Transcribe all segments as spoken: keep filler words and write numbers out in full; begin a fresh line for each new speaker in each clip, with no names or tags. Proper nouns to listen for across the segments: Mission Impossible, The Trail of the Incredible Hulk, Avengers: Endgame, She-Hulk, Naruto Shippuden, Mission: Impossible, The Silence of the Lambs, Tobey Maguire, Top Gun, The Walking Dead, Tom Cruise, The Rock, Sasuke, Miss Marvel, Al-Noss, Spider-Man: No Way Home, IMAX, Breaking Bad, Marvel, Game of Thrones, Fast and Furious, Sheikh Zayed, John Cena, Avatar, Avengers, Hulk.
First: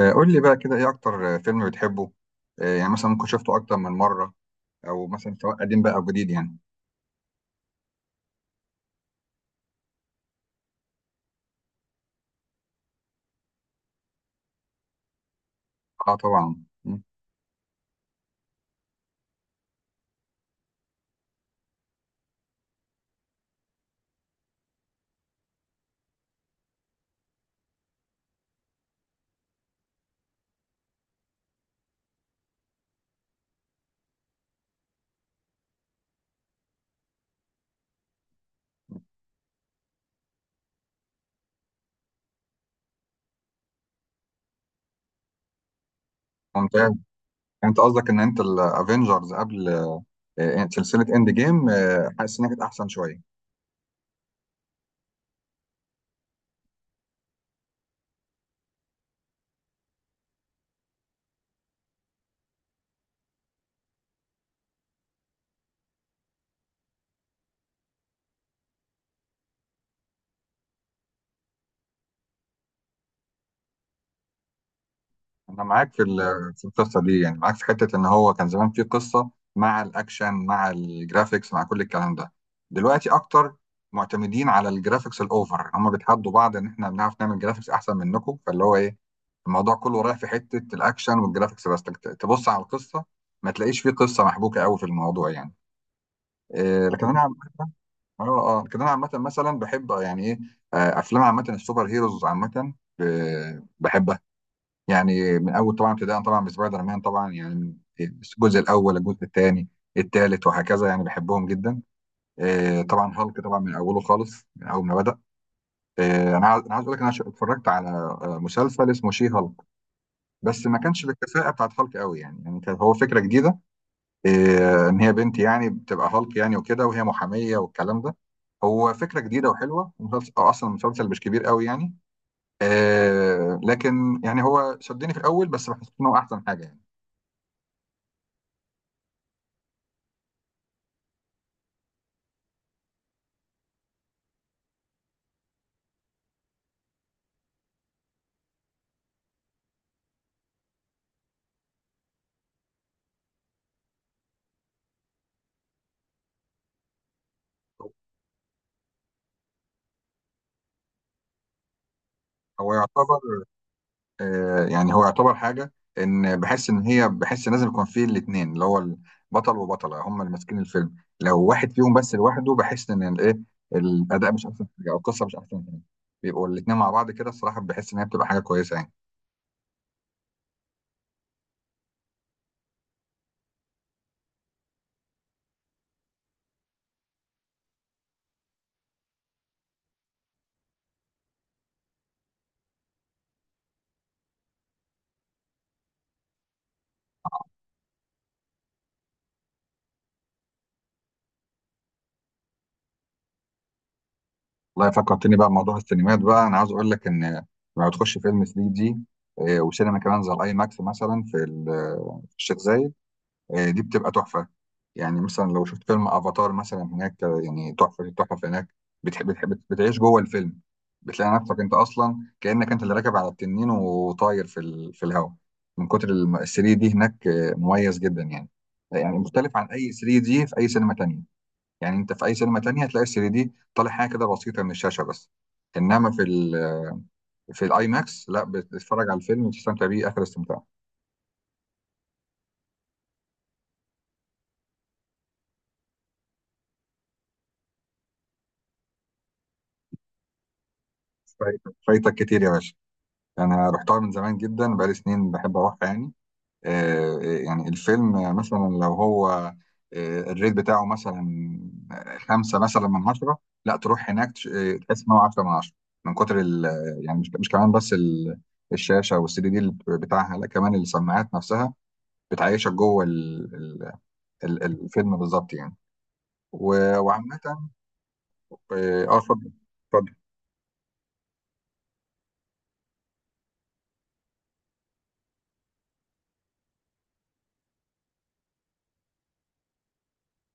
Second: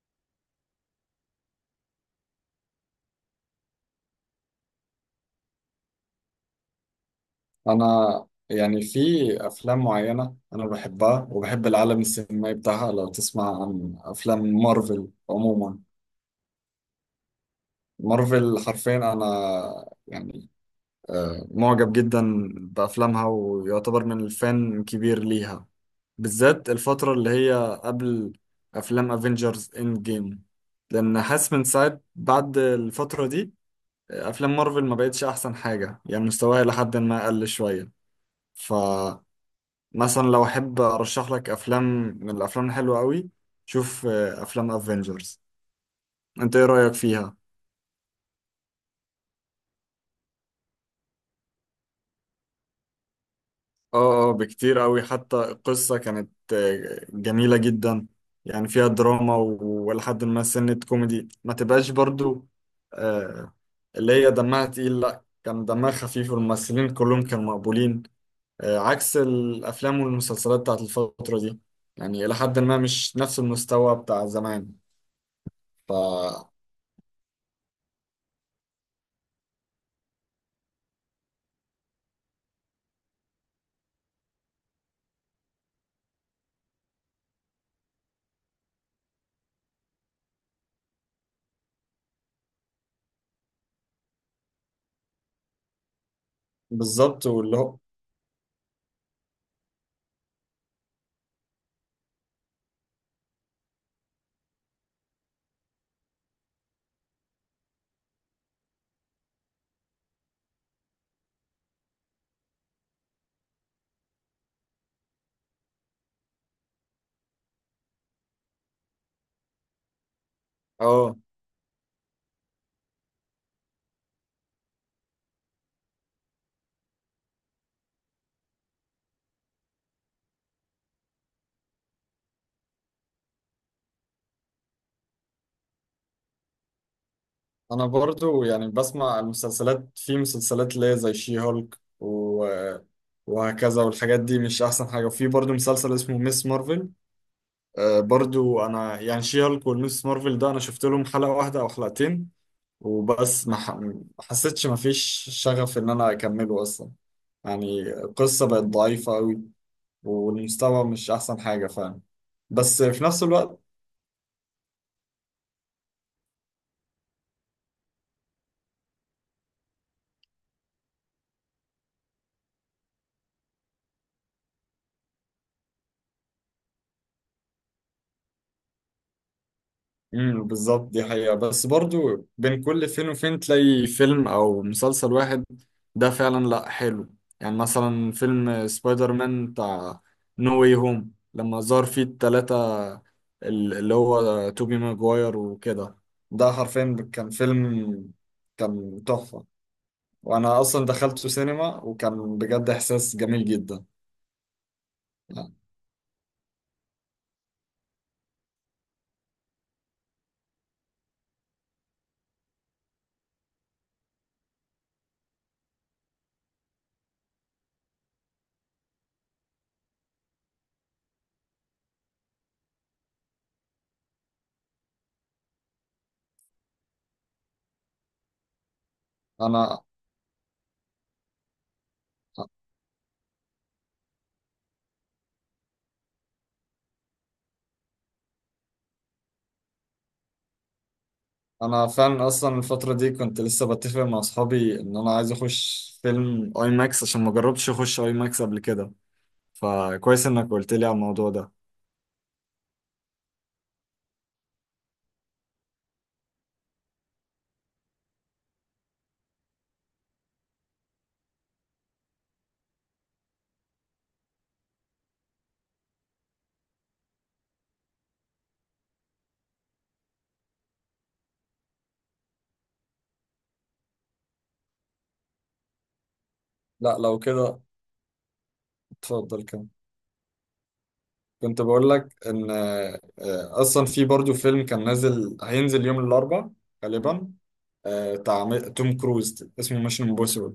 آه، قول لي بقى كده ايه اكتر آه، فيلم بتحبه. آه، يعني مثلا ممكن شفته اكتر من مره، او مثلا سواء قديم بقى او جديد يعني.
انا يعني في افلام معينه انا بحبها وبحب العالم السينمائي بتاعها. لو تسمع عن افلام مارفل عموما،
اه، طبعا. مم.
مارفل حرفيا انا يعني آه، معجب جدا بافلامها، ويعتبر من الفان كبير ليها، بالذات الفتره اللي هي قبل افلام افنجرز اند جيم، لان حاسس من ساعه بعد الفتره دي آه، افلام مارفل ما بقتش احسن حاجه، يعني مستواها لحد ما قل شويه. ف مثلا لو احب ارشح لك افلام من الافلام الحلوه قوي، شوف آه، افلام افنجرز، انت ايه
ممتاز.
رايك
يعني
فيها؟
انت قصدك ان انت الافينجرز قبل آه، آه، سلسله اند جيم، حاسس انها كانت احسن شويه.
اه اه بكتير قوي، حتى القصه كانت آه، جميله جدا، يعني فيها دراما و- ولحد ما سنه كوميدي ما تبقاش برضو، آه، اللي هي دمها تقيل، لا كان دمها خفيف والممثلين كلهم كانوا مقبولين، آه، عكس الافلام والمسلسلات بتاعت الفتره دي، يعني الى حد ما مش نفس المستوى بتاع زمان.
انا معاك
ف
في ال- في القصه دي، يعني معاك في حته ان هو كان زمان في قصه مع الاكشن مع الجرافيكس مع كل الكلام ده. دلوقتي اكتر معتمدين على الجرافيكس الاوفر، هم بيتحدوا بعض ان احنا بنعرف نعمل جرافيكس احسن منكم، فاللي هو ايه، الموضوع كله رايح في حته الاكشن والجرافيكس بس. تك- تبص على القصه، ما تلاقيش فيه قصه محبوكه قوي في الموضوع يعني. إيه، لكن انا
بالظبط
عامه،
واللي هو.
اه اه، لكن انا عامه مثلا بحب يعني ايه، آه، افلام عامه السوبر هيروز عامه، ب- بحبها. يعني من اول طبعا ابتداء طبعا بسبايدر مان طبعا، يعني من الجزء الاول الجزء الثاني الثالث وهكذا، يعني بحبهم جدا. آه، طبعا هالك طبعا من اوله خالص من اول ما بدا. آه، انا عايز- انا عايز اقول لك، انا ش- اتفرجت على آه، مسلسل اسمه شي هالك، بس ما كانش
اه
بالكفاءه بتاعت هالك قوي يعني، يعني كان هو فكره جديده. آه، ان هي بنت يعني بتبقى هالك يعني وكده، وهي محاميه والكلام ده، هو فكره جديده وحلوه، ومسلسل أو اصلا المسلسل مش كبير قوي يعني. آه، لكن يعني هو شدني في الاول، بس بحس انه احسن حاجه يعني.
انا برضو يعني بسمع المسلسلات، في مسلسلات اللي هي زي شي هولك و... وهكذا، والحاجات دي مش احسن حاجه، وفي برضو مسلسل اسمه ميس مارفل. آه برضو انا يعني شي هولك والميس مارفل ده انا شفت لهم حلقه واحده او حلقتين وبس، ما ح- ما حسيتش ما فيش شغف ان انا اكمله اصلا، يعني القصه بقت ضعيفه قوي والمستوى مش احسن حاجه فعلا.
هو
بس في نفس
يعتبر
الوقت
آه، يعني هو يعتبر حاجة، إن بحس إن هي بحس لازم يكون فيه الاتنين، اللي هو البطل وبطلة هما اللي ماسكين الفيلم، لو واحد فيهم بس لوحده بحس إن الإيه، الأداء مش أحسن حاجة أو القصة مش أحسن حاجة. بيبقوا الاتنين مع بعض كده، الصراحة بحس إن هي بتبقى حاجة كويسة يعني.
امم بالظبط، دي حقيقة. بس برضو بين كل فين وفين تلاقي فيلم أو مسلسل واحد ده فعلا لأ حلو. يعني مثلا فيلم سبايدر مان بتاع نو واي هوم لما ظهر فيه التلاتة، ال- اللي هو توبي ماجواير وكده، ده حرفيا كان فيلم، كان تحفة، وأنا أصلا دخلته سينما وكان بجد إحساس جميل جدا.
والله فكرتني بقى
يعني
بموضوع السينمات، بقى أنا عاوز أقول لك إن لما تخش فيلم تلاتة دي آه، وسينما كمان زي الأي ماكس مثلا في ال- في الشيخ زايد، آه، دي بتبقى تحفة. يعني مثلا لو شفت فيلم افاتار مثلا هناك، آه، يعني تحفة التحف هناك. بتحب بتحب بتعيش جوه الفيلم، بتلاقي نفسك انت اصلا كأنك انت اللي راكب على التنين وطاير في ال... في الهواء. من كتر الم- ال ثري دي هناك آه، مميز جدا يعني. يعني مختلف عن
أنا
اي ثري دي في اي سينما تانية. يعني انت في اي سينما تانية هتلاقي تلاتة دي طالع حاجة كده بسيطة من الشاشة بس، انما في ال... في الاي ماكس لا، بتتفرج على الفيلم وتستمتع بيه اخر استمتاع.
انا فعلا اصلا الفتره دي كنت لسه بتفق مع اصحابي ان انا عايز اخش فيلم اي ماكس عشان ما جربتش اخش اي ماكس قبل كده، فكويس انك قلت لي على الموضوع ده.
فايتك فايتك كتير يا باشا. انا رحتها من زمان جدا، بقالي سنين بحب اروح يعني. آه، آه، يعني الفيلم مثلا لو هو آه، الريت بتاعه مثلا خمسة مثلا من عشرة، لا، تروح هناك تش- آه، تحس ان هو عشرة من عشرة. من كتر ال... يعني مش مش كمان بس ال- الشاشة والسي دي دي اللي بتاعها، لا، كمان السماعات نفسها بتعيشك جوه ال- ال- ال- الفيلم بالظبط يعني. و-
لا لو
وعامة،
كده
اه. آه،
اتفضل
اتفضل.
كمل. كنت بقول لك ان آه، اصلا في برضو فيلم كان نازل، هينزل يوم الاربعاء غالبا، آه، بتاع م- توم كروز اسمه ميشن امبوسيبل.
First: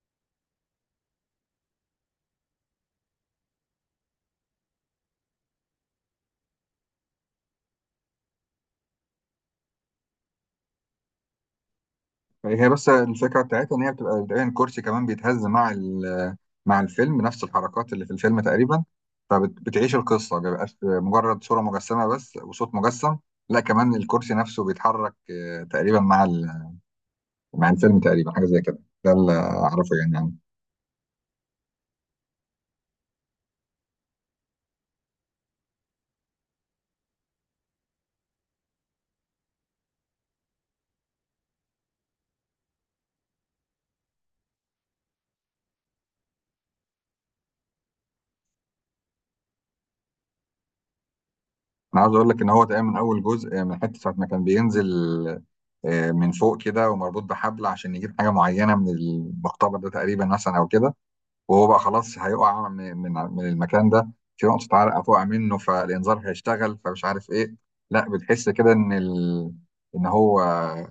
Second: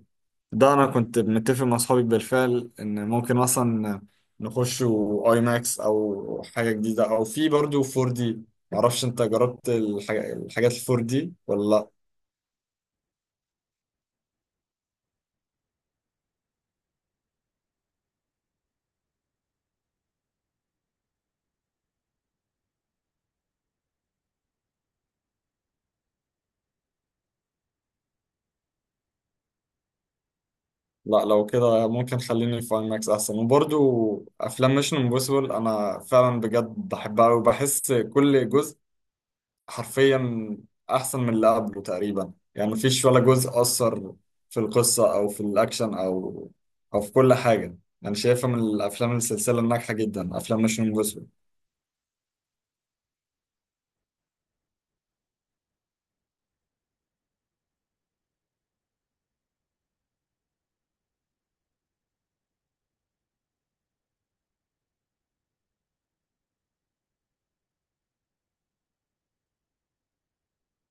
ده انا كنت متفق مع اصحابي بالفعل ان ممكن مثلا نخش اي ماكس او حاجه جديده، او في برضو فور دي. معرفش انت جربت الح- الحاجات ال فور دي ولا لا.
هي بس الفكرة بتاعتها إن هي بتبقى تقريبا كرسي كمان بيتهز مع ال- مع الفيلم نفس الحركات اللي في الفيلم تقريبا. فبتعيش القصة، ما بيبقاش مجرد صورة مجسمة بس وصوت مجسم، لا، كمان الكرسي نفسه بيتحرك آه، تقريبا مع ال- مع الفيلم تقريبا، حاجة زي كده. ده اللي أعرفه يعني عنه.
لا لو كده ممكن خليني في اي ماكس احسن. وبرضو افلام ميشن امبوسيبل انا فعلا بجد بحبها، وبحس كل جزء حرفيا احسن من اللي قبله تقريبا، يعني مفيش ولا جزء اثر في القصه او في الاكشن او او في كل حاجه. انا شايفها من الافلام السلسله الناجحه جدا، افلام مش جوسوي.
أنا عاوز أقول لك إن هو تقريبا من أول جزء آه، من حتة ساعة ما كان بينزل آه، من فوق كده ومربوط بحبل عشان يجيب حاجة معينة من المقتبل ده تقريبا مثلا أو كده، وهو بقى خلاص هيقع من من من المكان ده، في نقطة عرق هتقع منه، فالإنذار هيشتغل فمش عارف إيه، لا، بتحس كده إن ال... إن هو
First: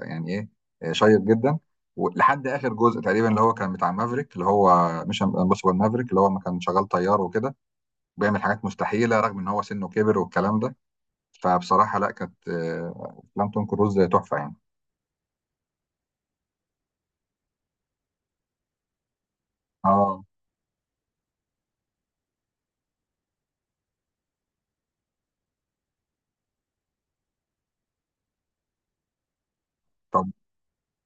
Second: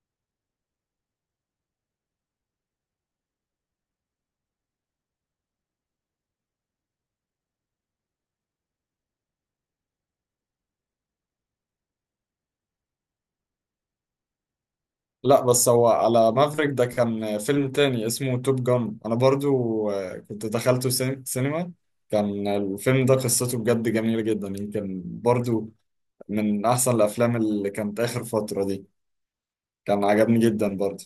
يعني إيه، شيق جدا. ولحد آخر جزء تقريبا اللي هو كان بتاع مافريك، اللي هو مش امبوسيبل مافريك، اللي هو ما كان شغال طيار وكده بيعمل حاجات مستحيلة رغم إن هو سنه كبر والكلام ده. فبصراحة لا، كانت آه، أفلام توم كروز تحفة يعني.
لا بس هو على مافريك ده كان فيلم تاني اسمه توب جان، انا برضو آه،
آه.
كنت دخلته سين- سينما. كان الفيلم ده قصته بجد جميله جدا، يمكن برضو من احسن الافلام اللي كانت اخر فتره دي، كان
طب
عجبني جدا برضو.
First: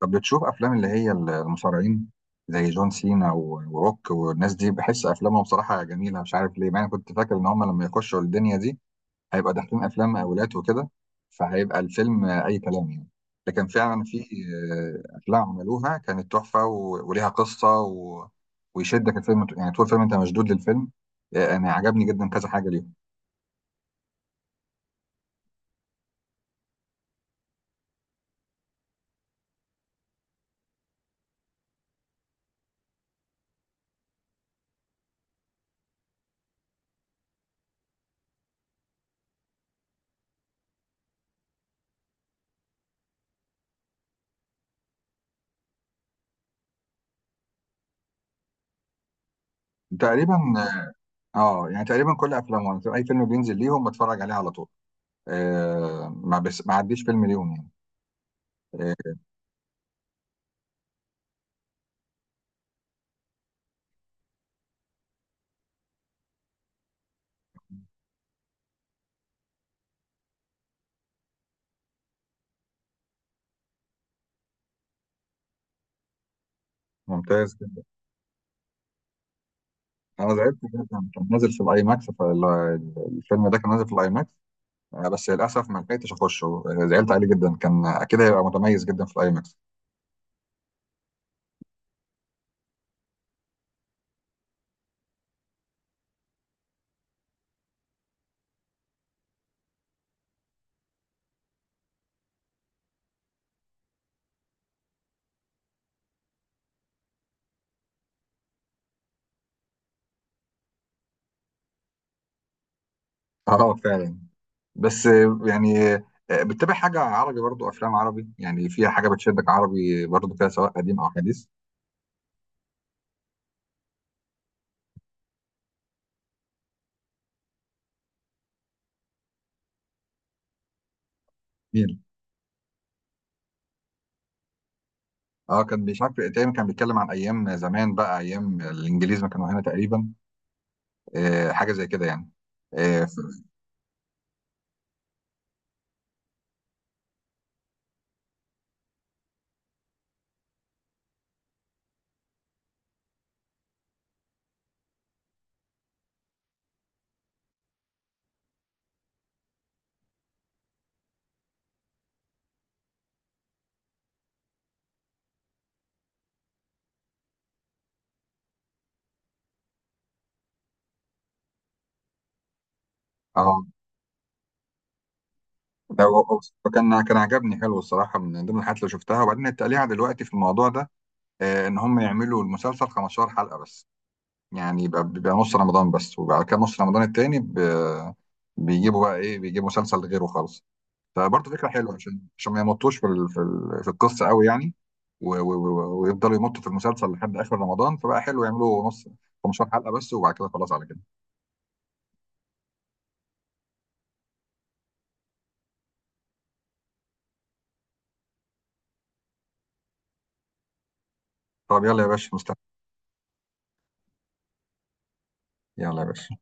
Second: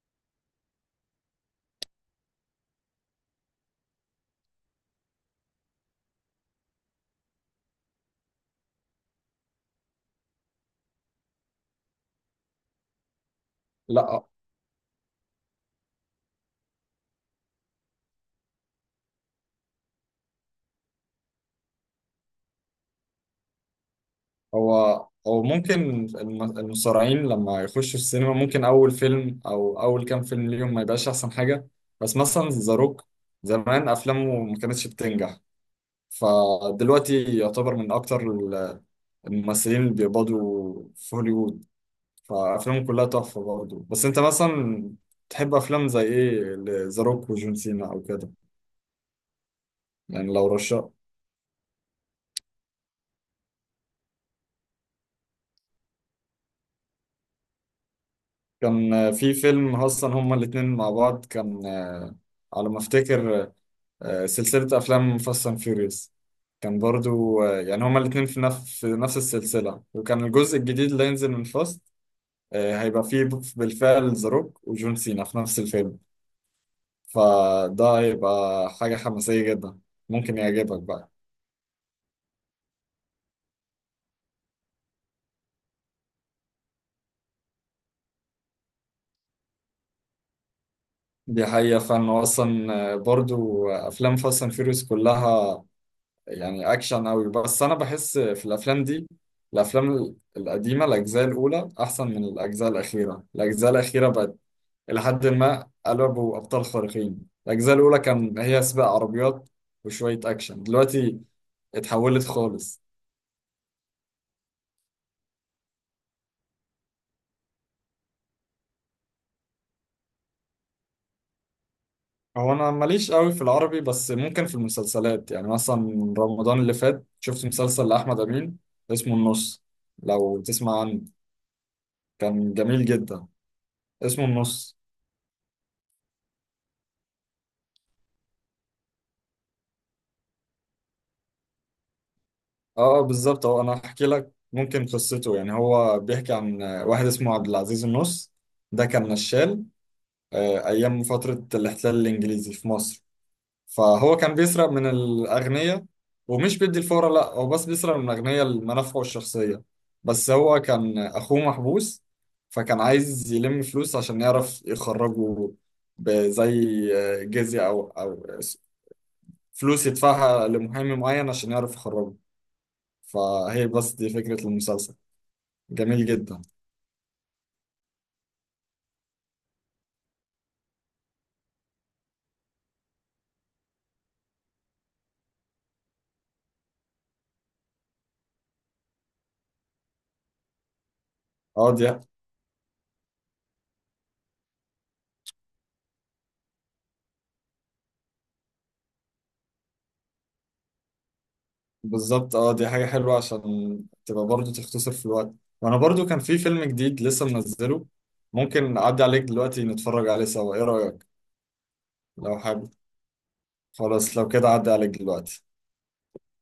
طب بتشوف افلام اللي هي المصارعين زي جون سينا و- وروك والناس دي، بحس افلامهم بصراحه جميله، مش عارف ليه، مع إني كنت فاكر ان هم لما يخشوا الدنيا دي هيبقى داخلين افلام مقاولات وكده، فهيبقى الفيلم اي كلام يعني. لكن فعلا
لا
في آه، افلام عملوها كانت تحفه و- وليها قصه و... ويشدك الفيلم، ط- يعني طول الفيلم انت مشدود للفيلم. آه، انا عجبني جدا كذا حاجه ليهم.
هو هو ممكن الم- المصارعين لما يخشوا السينما ممكن أول فيلم أو أول كام فيلم ليهم ما يبقاش أحسن حاجة. بس مثلا ذا روك زمان أفلامه ما كانتش بتنجح، فدلوقتي يعتبر من أكتر ال- الممثلين اللي بيقبضوا في هوليوود، فأفلامه كلها تحفة برضه. بس أنت مثلا تحب أفلام زي إيه؟ ذا روك وجون سينا أو كده؟ يعني
تقريبا.
لو رشا
اه، يعني تقريبا كل افلامهم، اي فيلم بينزل ليهم بتفرج عليه على طول. آه، ما بس ما عديش فيلم ليهم يعني. إيه.
كان في فيلم أصلا هما الاتنين مع بعض، كان على ما أفتكر آه، سلسلة أفلام فاست أند فيوريوس. كان برضو آه، يعني هما الاتنين في نفس في نفس السلسلة، وكان الجزء الجديد اللي هينزل من فاست آه، هيبقى فيه ب- بالفعل ذا روك وجون سينا في نفس الفيلم،
ممتاز جدا.
فده هيبقى حاجة حماسية جدا،
انا
ممكن
زعلت
يعجبك
جدا،
بقى.
كان نازل في الاي ماكس، فالفيلم ده كان نازل في الاي ماكس، آه، بس للاسف ما لحقتش اخشه، آه، زعلت عليه جدا، كان اكيد هيبقى متميز جدا في الاي ماكس.
دي حقيقة. فأنا أصلا آه، برضو آه، أفلام فاست أند فيوريوس كلها يعني أكشن أوي، بس أنا بحس في الأفلام دي الأفلام القديمة الأجزاء الأولى أحسن من الأجزاء الأخيرة، الأجزاء الأخيرة بقت إلى حد ما قلبوا أبطال خارقين، الأجزاء الأولى كان هي سباق عربيات وشوية أكشن، دلوقتي اتحولت خالص.
اه، فعلا. بس آه، يعني آه، بتتابع حاجه عربي؟ برضو افلام عربي يعني فيها حاجه بتشدك عربي برضو كده، سواء قديم او حديث.
هو أنا ماليش قوي في العربي، بس ممكن في المسلسلات، يعني مثلا رمضان اللي فات شفت مسلسل لأحمد أمين اسمه النص، لو تسمع عنه.
جميل.
كان جميل جدا، اسمه النص.
اه، كان مش عارف تقريبا، كان بيتكلم عن ايام زمان بقى، ايام الانجليز ما كانوا هنا تقريبا، آه، حاجه زي كده يعني.
اه آه،
اه ف-
بالظبط، هو أنا هحكي لك ممكن قصته. يعني هو بيحكي عن واحد اسمه عبد العزيز النص، ده كان نشال آه، أيام فترة الاحتلال الإنجليزي في مصر، فهو كان بيسرق من الأغنياء، ومش بيدي الفورة، لا هو بس بيسرق من الأغنياء لمنافعه الشخصية. بس هو كان أخوه محبوس، فكان عايز يلم فلوس عشان يعرف يخرجه، بزي جزية أو أو فلوس يدفعها لمحامي معين عشان يعرف يخرجه.
آه.
فهي بس دي فكرة المسلسل.
ده
جميل
هو- هو
جدا.
كان كان عجبني حلو الصراحه، من ضمن الحاجات اللي شفتها. وبعدين التقليعه دلوقتي في الموضوع ده آه، ان هم يعملوا المسلسل خمستاشر حلقه بس، يعني يبقى بيبقى نص رمضان بس، وبعد كده نص رمضان التاني ب- بيجيبوا بقى ايه، بيجيبوا مسلسل غيره خالص، فبرضه فكره
اه دي
حلوه عشان عشان ما يمطوش في ال- في ال- في القصه قوي يعني. و- و- و- ويفضلوا يمطوا في المسلسل لحد اخر رمضان، فبقى حلو يعملوا نص خمسة عشر حلقه بس، وبعد كده خلاص على كده.
بالظبط. اه دي حاجة حلوة عشان تبقى برضو تختصر في الوقت. وانا برضو كان في فيلم جديد لسه منزله، ممكن اعدي عليك دلوقتي نتفرج عليه سوا، ايه رأيك؟
طب، يلا يا باشا
لو
مستني.
حابب. خلاص لو كده اعدي عليك دلوقتي.
يلا يا باشا.